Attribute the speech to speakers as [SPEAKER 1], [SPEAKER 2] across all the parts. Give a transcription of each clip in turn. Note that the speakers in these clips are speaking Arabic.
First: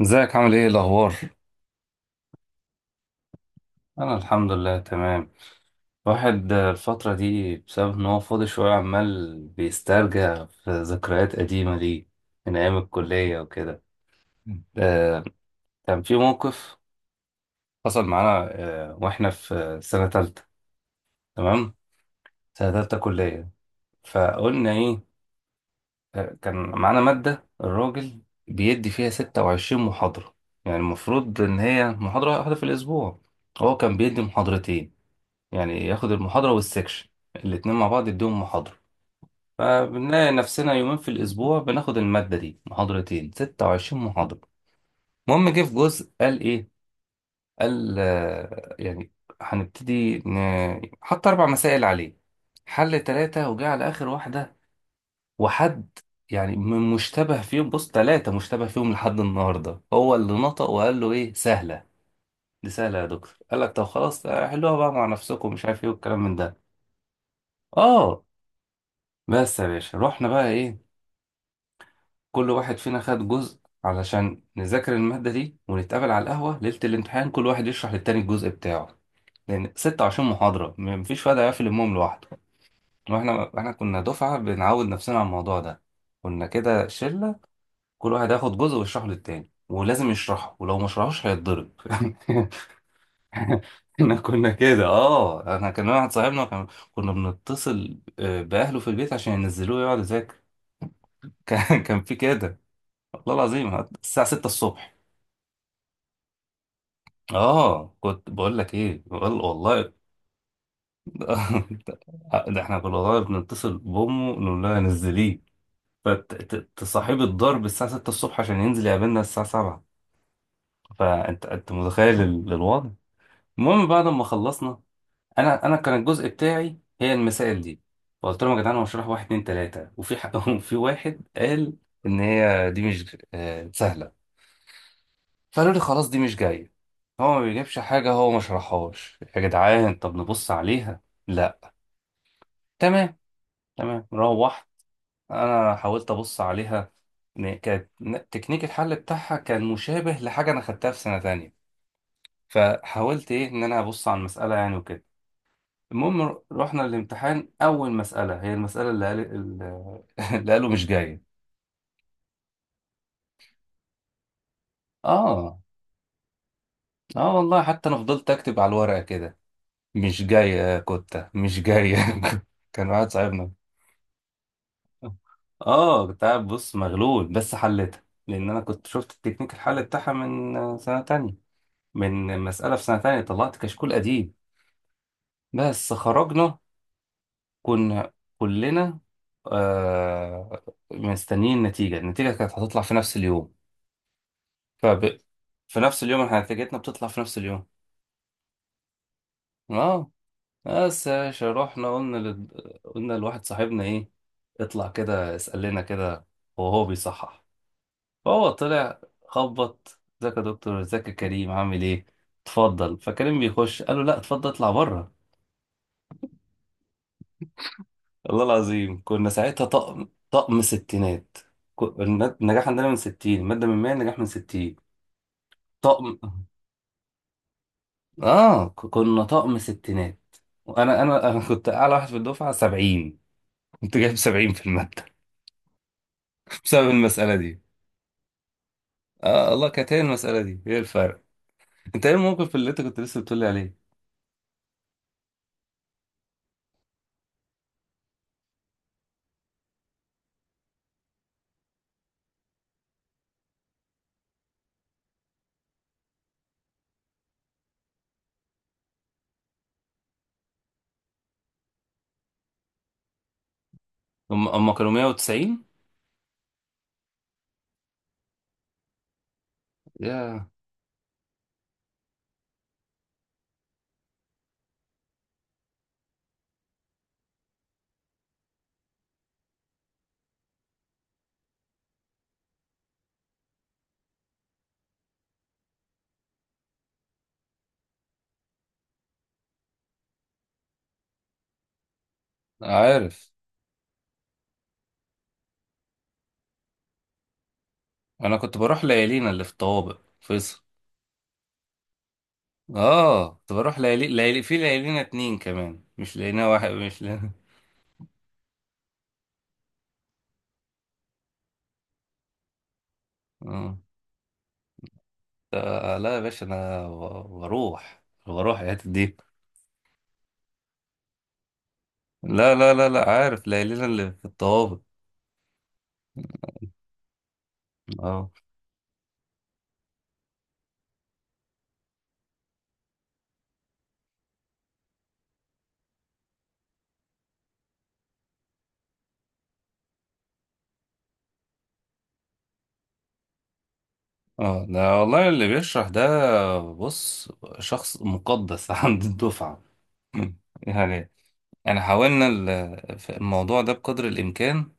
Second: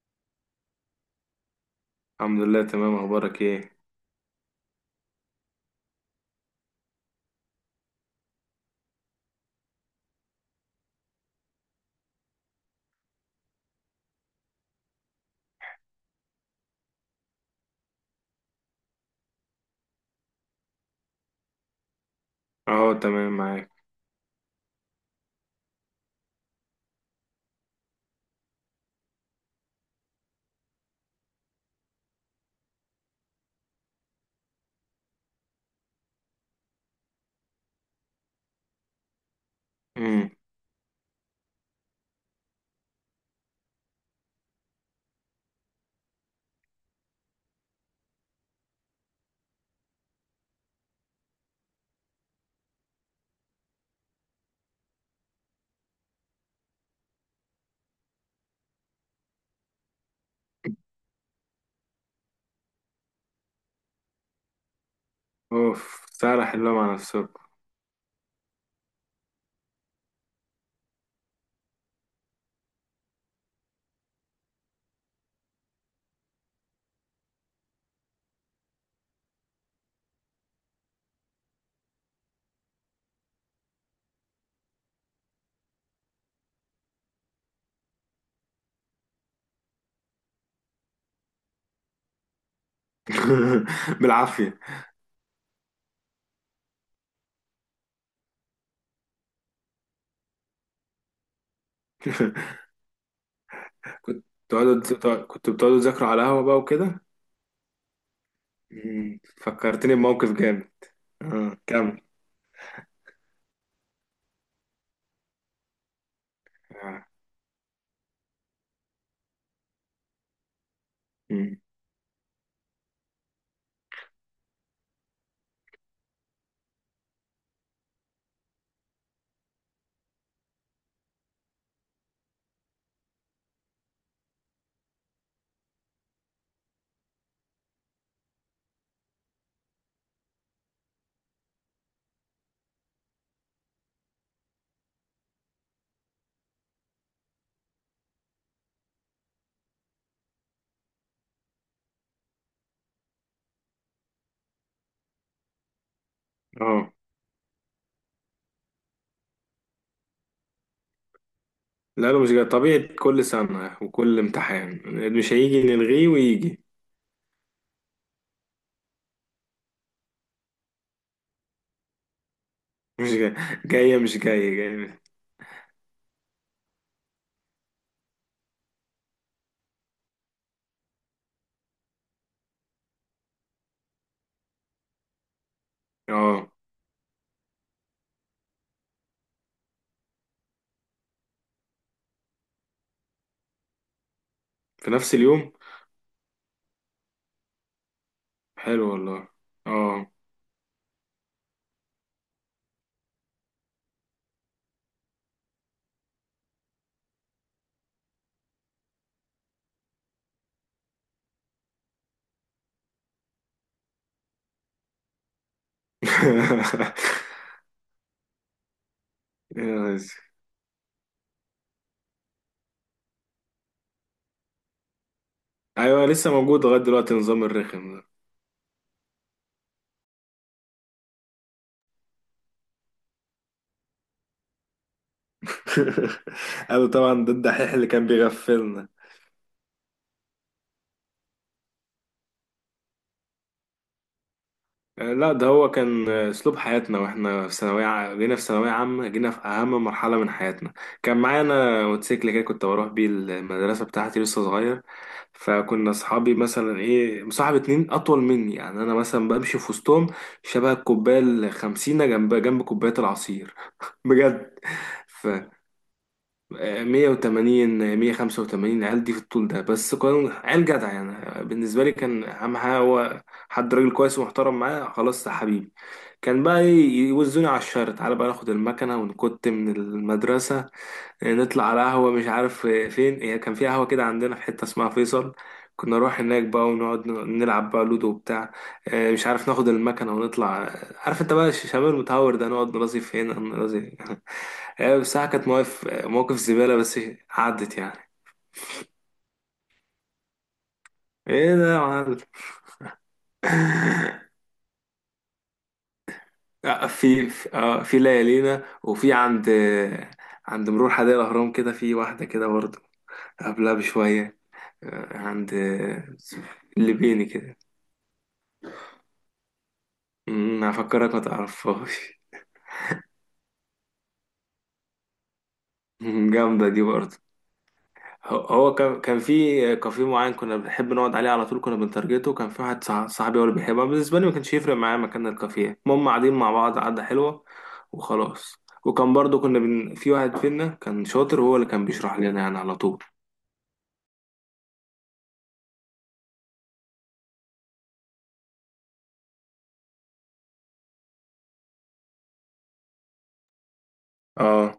[SPEAKER 1] ازيك؟ عامل ايه؟ إيه الاخبار؟
[SPEAKER 2] الحمد لله، تمام. اخبارك ايه؟
[SPEAKER 1] انا الحمد لله تمام. واحد الفتره دي بسبب ان هو فاضي شويه عمال بيسترجع في ذكريات قديمه ليه، من ايام الكليه وكده. آه، كان في موقف حصل معانا، آه، واحنا في سنه تالتة. تمام، سنه
[SPEAKER 2] اهو،
[SPEAKER 1] تالتة
[SPEAKER 2] تمام
[SPEAKER 1] كليه.
[SPEAKER 2] معاك.
[SPEAKER 1] فقلنا ايه؟ كان معانا ماده الراجل بيدي فيها 26 محاضره. يعني المفروض ان هي محاضره واحده في الاسبوع، هو كان بيدي محاضرتين، يعني ياخد المحاضرة والسكشن الاتنين مع بعض يديهم محاضرة.
[SPEAKER 2] امم.
[SPEAKER 1] فبنلاقي نفسنا يومين في الأسبوع بناخد المادة دي محاضرتين، ستة وعشرين محاضرة. المهم جه في جزء قال إيه؟ قال يعني هنبتدي حط أربع مسائل عليه، حل تلاتة وجه على آخر واحدة وحد، يعني من مشتبه فيهم. بص، تلاتة مشتبه فيهم لحد النهاردة هو اللي نطق وقال له إيه سهلة، دي سهلة يا دكتور. قال لك طب خلاص، حلوها بقى مع نفسكم، مش عارف إيه
[SPEAKER 2] اوف،
[SPEAKER 1] والكلام من
[SPEAKER 2] سهلة
[SPEAKER 1] ده.
[SPEAKER 2] حلوة مع نفسكم.
[SPEAKER 1] اه، بس يا باشا رحنا بقى ايه، كل واحد فينا خد جزء علشان نذاكر المادة دي ونتقابل على القهوة ليلة الامتحان، كل واحد يشرح للتاني الجزء بتاعه، لأن 26 محاضرة مفيش واحد هيقفل المهم لوحده. احنا كنا دفعة بنعود نفسنا على الموضوع ده، كنا كده شلة، كل واحد هياخد جزء ويشرحه للتاني، ولازم يشرحه ولو ما شرحوش هيتضرب. احنا كنا
[SPEAKER 2] بالعافية.
[SPEAKER 1] كده. اه، انا كان واحد صاحبنا كنا بنتصل بأهله في البيت عشان ينزلوه يقعد يذاكر. كان في كده، والله العظيم
[SPEAKER 2] كنت
[SPEAKER 1] الساعة 6 الصبح.
[SPEAKER 2] كنت بتقعدوا تذاكروا على قهوة بقى وكده؟
[SPEAKER 1] اه، كنت بقول لك ايه؟ والله والله
[SPEAKER 2] فكرتني بموقف جامد. اه، كمل.
[SPEAKER 1] ده احنا كنا والله بنتصل بامه نقول لها نزليه،
[SPEAKER 2] اه.
[SPEAKER 1] فتصاحب الضرب الساعة 6 الصبح عشان ينزل يقابلنا الساعة 7. فانت
[SPEAKER 2] أمم.
[SPEAKER 1] انت متخيل الوضع. المهم بعد ما خلصنا، انا كان الجزء بتاعي هي المسائل دي. فقلت لهم يا جدعان هو هشرح واحد اتنين تلاتة وفي حق. وفي واحد قال ان هي دي مش سهلة. فقالوا لي خلاص، دي مش جاية، هو ما بيجيبش حاجة، هو ما شرحهاش. يا جدعان طب نبص عليها. لا. تمام. تمام، روحت أنا حاولت أبص عليها، إن كانت تكنيك الحل بتاعها كان مشابه لحاجة أنا خدتها في سنة تانية. فحاولت إيه، إن أنا أبص على المسألة يعني وكده. المهم رحنا
[SPEAKER 2] آه.
[SPEAKER 1] الامتحان، أول مسألة هي المسألة اللي قال اللي قالوا مش جاية.
[SPEAKER 2] لا لا، مش جاي، طبيعي. كل سنة وكل امتحان مش
[SPEAKER 1] آه.
[SPEAKER 2] هيجي نلغيه ويجي.
[SPEAKER 1] آه والله، حتى أنا فضلت أكتب على الورقة كده، مش جاية يا كتة مش جاية. كان
[SPEAKER 2] مش
[SPEAKER 1] واحد
[SPEAKER 2] جاي.
[SPEAKER 1] صاحبنا.
[SPEAKER 2] جاية مش جاية جاية.
[SPEAKER 1] اه، كنت قاعد بص مغلول، بس حلتها لان انا كنت شفت التكنيك الحل بتاعها من سنه تانية، من مساله في سنه تانية طلعت كشكول قديم. بس
[SPEAKER 2] اه.
[SPEAKER 1] خرجنا، كنا كلنا آه مستنيين النتيجه. النتيجه كانت هتطلع في نفس اليوم.
[SPEAKER 2] في نفس
[SPEAKER 1] فب...
[SPEAKER 2] اليوم.
[SPEAKER 1] في نفس اليوم، احنا نتيجتنا بتطلع في نفس اليوم.
[SPEAKER 2] حلو والله. اه.
[SPEAKER 1] اه، بس يا باشا رحنا قلنا لواحد صاحبنا ايه، اطلع كده اسال لنا كده وهو بيصحح. فهو طلع، خبط، ازيك يا دكتور، ازيك يا كريم، عامل ايه، اتفضل. فكريم بيخش، قال له لا اتفضل اطلع بره. والله العظيم كنا ساعتها طقم، طقم ستينات. النجاح عندنا من 60، المادة من 100، النجاح من 60.
[SPEAKER 2] ايوه،
[SPEAKER 1] طقم.
[SPEAKER 2] لسه موجود لغايه دلوقتي نظام الرخم ده.
[SPEAKER 1] اه، كنا طقم ستينات. وانا انا انا كنت اعلى واحد في الدفعة، 70، كنت جايب 70 في المادة.
[SPEAKER 2] انا
[SPEAKER 1] بسبب
[SPEAKER 2] طبعا ده
[SPEAKER 1] المسألة دي.
[SPEAKER 2] الدحيح اللي كان بيغفلنا.
[SPEAKER 1] اه الله كانت هي المسألة دي هي الفرق. انت ايه الموقف اللي انت كنت لسه بتقولي عليه؟
[SPEAKER 2] آه، لا، ده هو كان اسلوب حياتنا واحنا في ثانويه. جينا في ثانويه عامه، جينا في اهم مرحله من حياتنا. كان معانا موتوسيكل كده، كنت بروح بيه المدرسه بتاعتي، لسه صغير. فكنا اصحابي مثلا ايه، مصاحب اتنين اطول مني. يعني انا مثلا بمشي في وسطهم شبه الكوبايه الخمسينه، جنب جنب كوبايه العصير،
[SPEAKER 1] هم
[SPEAKER 2] بجد.
[SPEAKER 1] هم كانوا 190.
[SPEAKER 2] 180، 185 العيال دي في الطول ده، بس كان
[SPEAKER 1] يا
[SPEAKER 2] عيال جدع. يعني بالنسبة لي كان أهم حاجة هو حد راجل كويس ومحترم، معاه خلاص يا حبيبي. كان بقى إيه، يوزوني على الشارع، تعالى بقى ناخد المكنة ونكت من المدرسة. نطلع على قهوة، مش عارف فين هي. كان في قهوة كده عندنا في حتة اسمها فيصل. كنا نروح هناك بقى ونقعد نلعب بقى لودو وبتاع. مش عارف، ناخد المكنة ونطلع. عارف انت بقى الشمال المتهور ده، نقعد نرازي
[SPEAKER 1] عارف
[SPEAKER 2] هنا نرازي. آه، بصراحة كانت مواقف مواقف زبالة، بس عدت يعني.
[SPEAKER 1] انا كنت بروح ليالينا اللي في الطوابق فيصل.
[SPEAKER 2] ايه ده يا معلم؟
[SPEAKER 1] اه، كنت بروح ليالي، ليالي في ليالينا اتنين كمان، مش ليالينا واحد،
[SPEAKER 2] آه،
[SPEAKER 1] مش
[SPEAKER 2] في
[SPEAKER 1] ليالينا.
[SPEAKER 2] في آه، في ليالينا، وفي عند عند مرور حدائق الأهرام، كده في واحدة كده برضه قبلها
[SPEAKER 1] آه.
[SPEAKER 2] بشوية. عند
[SPEAKER 1] آه لا يا باشا،
[SPEAKER 2] الليبيني كده.
[SPEAKER 1] بروح، بروح الحتت دي.
[SPEAKER 2] هفكرك ما تعرفهاش.
[SPEAKER 1] لا لا لا لا، عارف ليالينا اللي في الطوابق.
[SPEAKER 2] جامدة دي برضه.
[SPEAKER 1] اه.
[SPEAKER 2] هو كان في كافيه معين كنا بنحب نقعد عليه على طول، كنا بنترجته. كان في واحد صاحبي، هو اللي بيحبها. بالنسبة لي ما كانش يفرق معايا مكان الكافيه، المهم قاعدين مع بعض قعدة حلوة، وخلاص. وكان برضه في واحد فينا كان شاطر، هو اللي كان بيشرح لنا يعني على طول.
[SPEAKER 1] اه، ده والله اللي بيشرح ده، بص، شخص مقدس عند الدفعة. يعني انا في الموضوع ده بقدر الامكان،
[SPEAKER 2] اه.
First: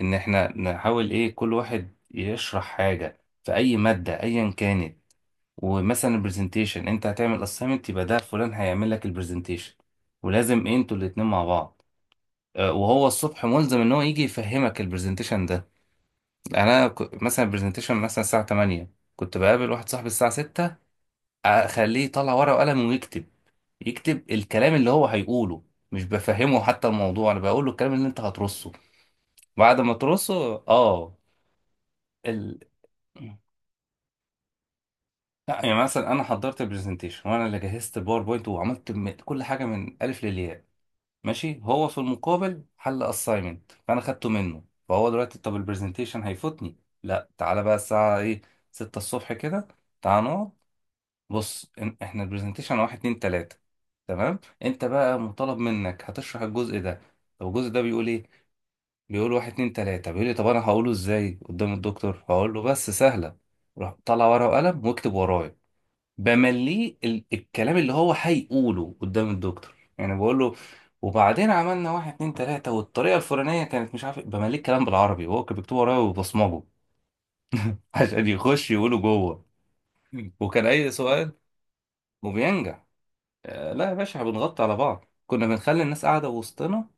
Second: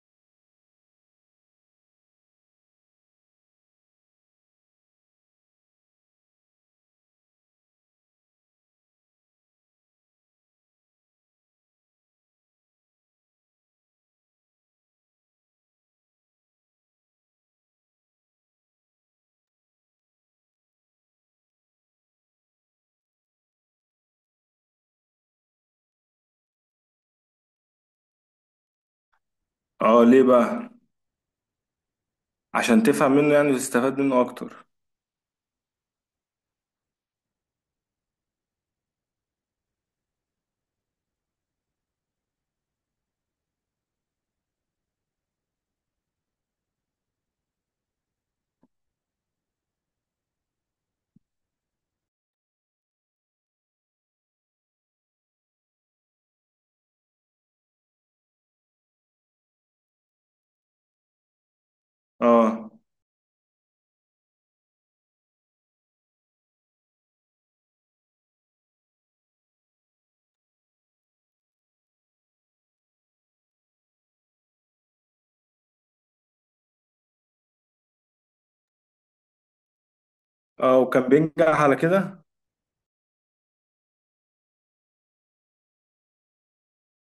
[SPEAKER 1] ان احنا نحاول ايه، كل واحد يشرح حاجة في اي مادة ايا كانت. ومثلا البرزنتيشن، انت هتعمل assignment، يبقى ده فلان هيعمل لك البرزنتيشن، ولازم انتوا الاتنين مع بعض، وهو الصبح ملزم ان هو يجي يفهمك البرزنتيشن ده. يعني انا مثلا البرزنتيشن مثلا الساعة 8، كنت بقابل واحد صاحبي الساعة 6، اخليه يطلع ورقة وقلم ويكتب، يكتب الكلام اللي هو هيقوله. مش بفهمه حتى الموضوع، انا بقول له الكلام اللي انت هترصه، بعد ما
[SPEAKER 2] اه، ليه
[SPEAKER 1] ترصه.
[SPEAKER 2] بقى؟
[SPEAKER 1] اه ال...
[SPEAKER 2] عشان تفهم منه يعني وتستفاد منه اكتر.
[SPEAKER 1] لا يعني مثلا انا حضرت البرزنتيشن وانا اللي جهزت الباوربوينت وعملت كل حاجه من الف للياء، ماشي. هو في المقابل حل اساينمنت فانا خدته منه. فهو دلوقتي، طب البرزنتيشن هيفوتني؟ لا، تعالى بقى الساعه ايه، 6 الصبح كده، تعالى نقعد. بص احنا البرزنتيشن واحد اتنين تلاته، تمام، انت بقى مطالب منك هتشرح الجزء ده. طب الجزء ده بيقول ايه؟ بيقول واحد اتنين تلاته. بيقول لي طب انا هقوله ازاي قدام الدكتور؟ هقول له،
[SPEAKER 2] اه.
[SPEAKER 1] بس سهله، روح طلع ورقه وقلم واكتب ورايا. بمليه الكلام اللي هو هيقوله قدام الدكتور، يعني بقول له وبعدين عملنا واحد اتنين تلاتة والطريقة الفلانية كانت مش عارف إيه". بمليه الكلام بالعربي وهو كان بيكتبه ورايا وبصمجه عشان يخش يقوله جوه. وكان
[SPEAKER 2] اه،
[SPEAKER 1] أي
[SPEAKER 2] وكان
[SPEAKER 1] سؤال،
[SPEAKER 2] بينجح على كده.
[SPEAKER 1] وبينجح. لا يا باشا، إحنا بنغطي على بعض، كنا بنخلي الناس قاعدة وسطنا.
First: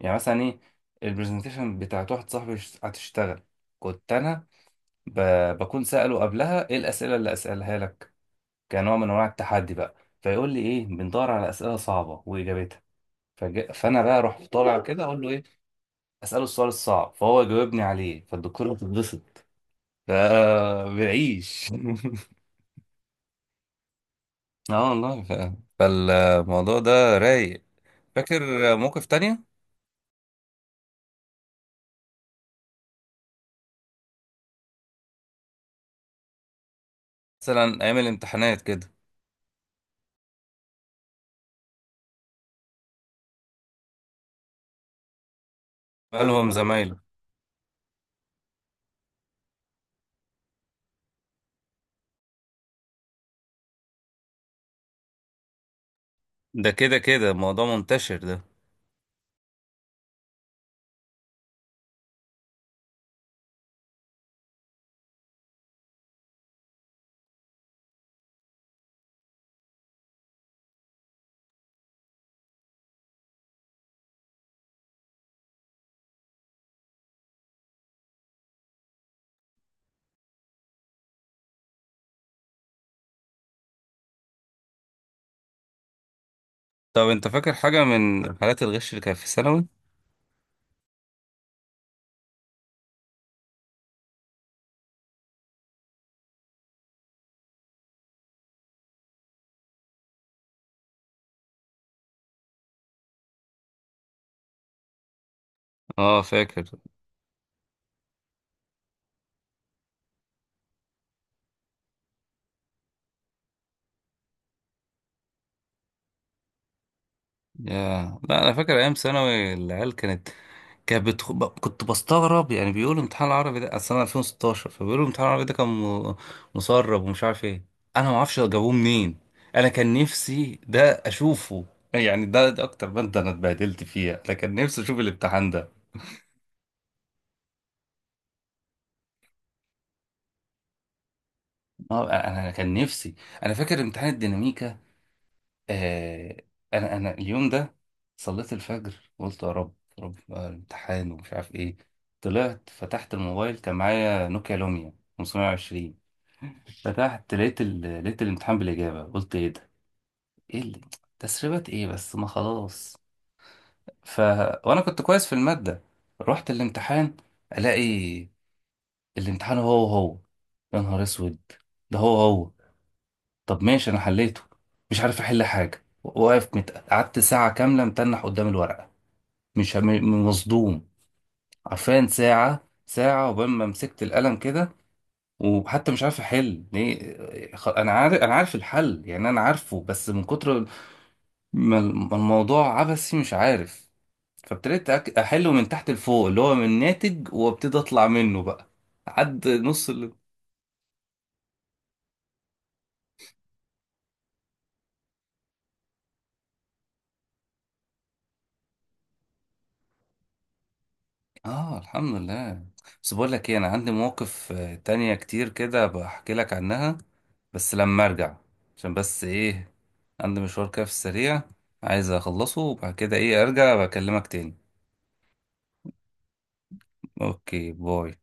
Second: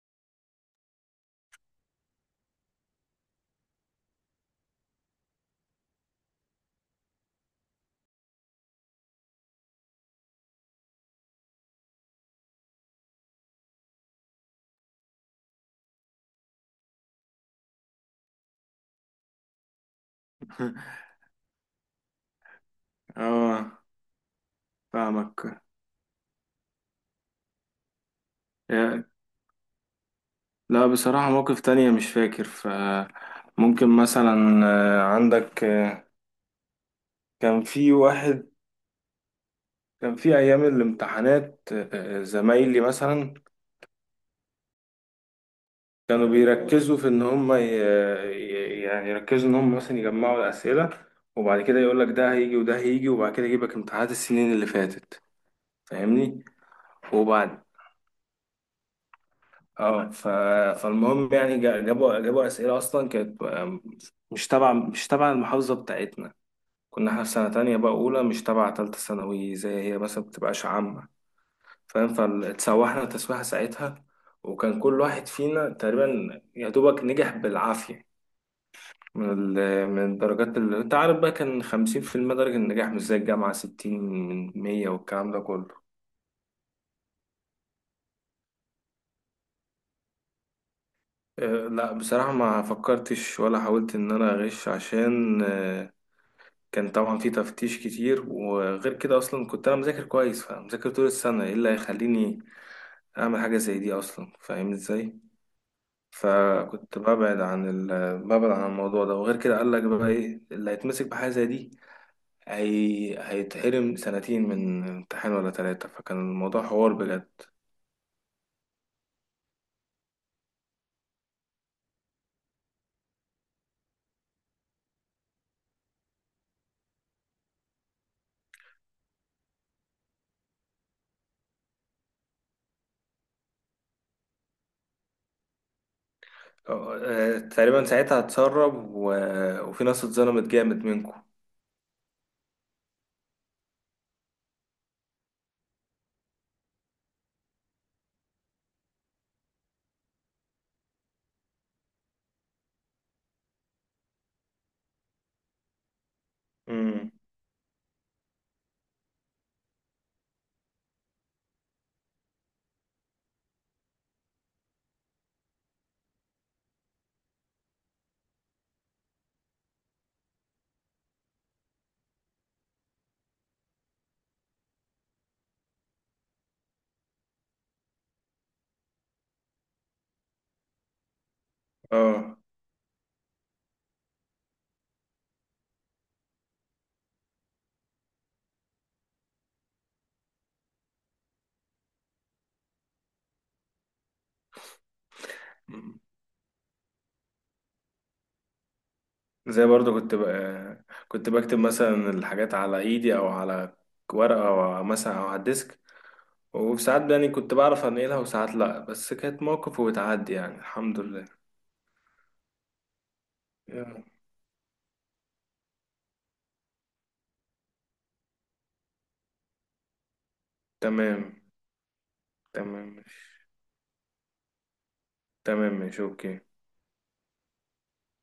[SPEAKER 1] يعني مثلا إيه، البرزنتيشن بتاعت واحد صاحبي هتشتغل، كنت أنا بكون سأله قبلها إيه الأسئلة اللي أسألها لك، كنوع من انواع التحدي بقى. فيقول لي ايه، بندور على اسئله صعبه واجابتها. فانا بقى اروح طالع كده اقول له ايه، اساله السؤال الصعب، فهو يجاوبني عليه، فالدكتوره بتتبسط. ف بنعيش.
[SPEAKER 2] اه،
[SPEAKER 1] اه والله.
[SPEAKER 2] فاهمك.
[SPEAKER 1] فالموضوع ده رايق. فاكر موقف تانية؟
[SPEAKER 2] لا بصراحة، موقف تانية مش فاكر. فممكن مثلا عندك كان
[SPEAKER 1] مثلا
[SPEAKER 2] في
[SPEAKER 1] ايام
[SPEAKER 2] واحد.
[SPEAKER 1] الامتحانات كده.
[SPEAKER 2] كان في أيام الامتحانات، زمايلي مثلا كانوا
[SPEAKER 1] قالهم
[SPEAKER 2] بيركزوا
[SPEAKER 1] زمايله.
[SPEAKER 2] في إن هم يعني يركزوا إن هم مثلا يجمعوا الأسئلة، وبعد كده يقول لك ده هيجي وده هيجي، وبعد كده يجيب لك امتحانات السنين اللي فاتت. فاهمني؟
[SPEAKER 1] ده كده كده
[SPEAKER 2] وبعد.
[SPEAKER 1] موضوع منتشر ده.
[SPEAKER 2] اه. فالمهم يعني جابوا أسئلة أصلا كانت مش تبع المحافظة بتاعتنا. كنا احنا في سنة تانية بقى أولى، مش تبع تالتة ثانوي زي هي مثلا بتبقاش عامة، فاهم؟ فاتسوحنا تسويحة ساعتها، وكان كل واحد فينا تقريبا يا دوبك نجح بالعافية. من من الدرجات اللي انت عارف بقى، كان 50% درجة النجاح، مش زي الجامعة 60 من 100 والكلام ده كله.
[SPEAKER 1] طب انت فاكر حاجه من حالات الغش اللي كانت في ثانوي؟
[SPEAKER 2] اه، لا بصراحة ما فكرتش ولا حاولت إن أنا أغش. عشان كان طبعا في تفتيش كتير، وغير كده أصلا كنت أنا مذاكر كويس. فمذاكر طول السنة، إيه اللي هيخليني اعمل حاجه زي دي اصلا؟ فاهمني ازاي.
[SPEAKER 1] اه فاكر.
[SPEAKER 2] فكنت ببعد عن الموضوع ده. وغير كده، قال لك بقى ايه اللي هيتمسك بحاجه زي دي؟ هيتحرم سنتين من امتحان ولا ثلاثه. فكان الموضوع حوار بجد.
[SPEAKER 1] يا لا، انا فاكر ايام ثانوي العيال كانت، كنت بستغرب يعني، بيقولوا امتحان العربي ده، اصل انا 2016، فبيقولوا امتحان العربي ده كان مسرب ومش عارف ايه. انا ما اعرفش جابوه منين. انا كان نفسي ده اشوفه. يعني ده, ده اكتر ماده انا اتبهدلت فيها، انا كان نفسي اشوف الامتحان ده.
[SPEAKER 2] آه، تقريبا ساعتها اتسرب وفي ناس اتظلمت جامد منكم.
[SPEAKER 1] آه، انا أنا كان نفسي انا فاكر امتحان الديناميكا. آه، انا اليوم ده صليت الفجر، قلت يا رب يا رب بقى الامتحان ومش عارف ايه. طلعت فتحت الموبايل كان معايا نوكيا لوميا 520.
[SPEAKER 2] امم.
[SPEAKER 1] فتحت لقيت لقيت الامتحان بالاجابه. قلت ايه ده، ايه اللي... تسريبات ايه؟ بس ما خلاص. ف وانا كنت كويس في الماده، رحت الامتحان، الاقي الامتحان هو هو. يا نهار اسود، ده هو هو. طب ماشي انا حليته، مش عارف احل حاجه، واقف قعدت ساعه كامله متنح قدام الورقه، مش هم- مصدوم. عارفين
[SPEAKER 2] اه.
[SPEAKER 1] ساعة، ساعة عقبال ما مسكت القلم كده، وحتى مش عارف احل ليه. انا عارف الحل، يعني انا عارفه، بس من كتر ما الموضوع عبثي مش عارف. احله من تحت
[SPEAKER 2] مم.
[SPEAKER 1] لفوق، اللي هو من ناتج، وابتدي اطلع منه بقى، عد
[SPEAKER 2] زي
[SPEAKER 1] نص.
[SPEAKER 2] برضو كنت بكتب مثلا الحاجات على ايدي، او على ورقه، او مثلا او على الديسك. وساعات يعني كنت بعرف انقلها وساعات لا، بس كانت موقف وبتعدي يعني، الحمد لله.
[SPEAKER 1] اه الحمد لله. بس بقول لك ايه، انا عندي
[SPEAKER 2] يا.
[SPEAKER 1] مواقف تانية كتير كده بحكي لك عنها، بس لما ارجع، عشان بس ايه، عندي مشوار كده في
[SPEAKER 2] تمام.
[SPEAKER 1] السريع عايز اخلصه،
[SPEAKER 2] تمام
[SPEAKER 1] وبعد كده ايه
[SPEAKER 2] ماشي.
[SPEAKER 1] ارجع بكلمك تاني.
[SPEAKER 2] تمام ماشي، اوكي.
[SPEAKER 1] اوكي، باي.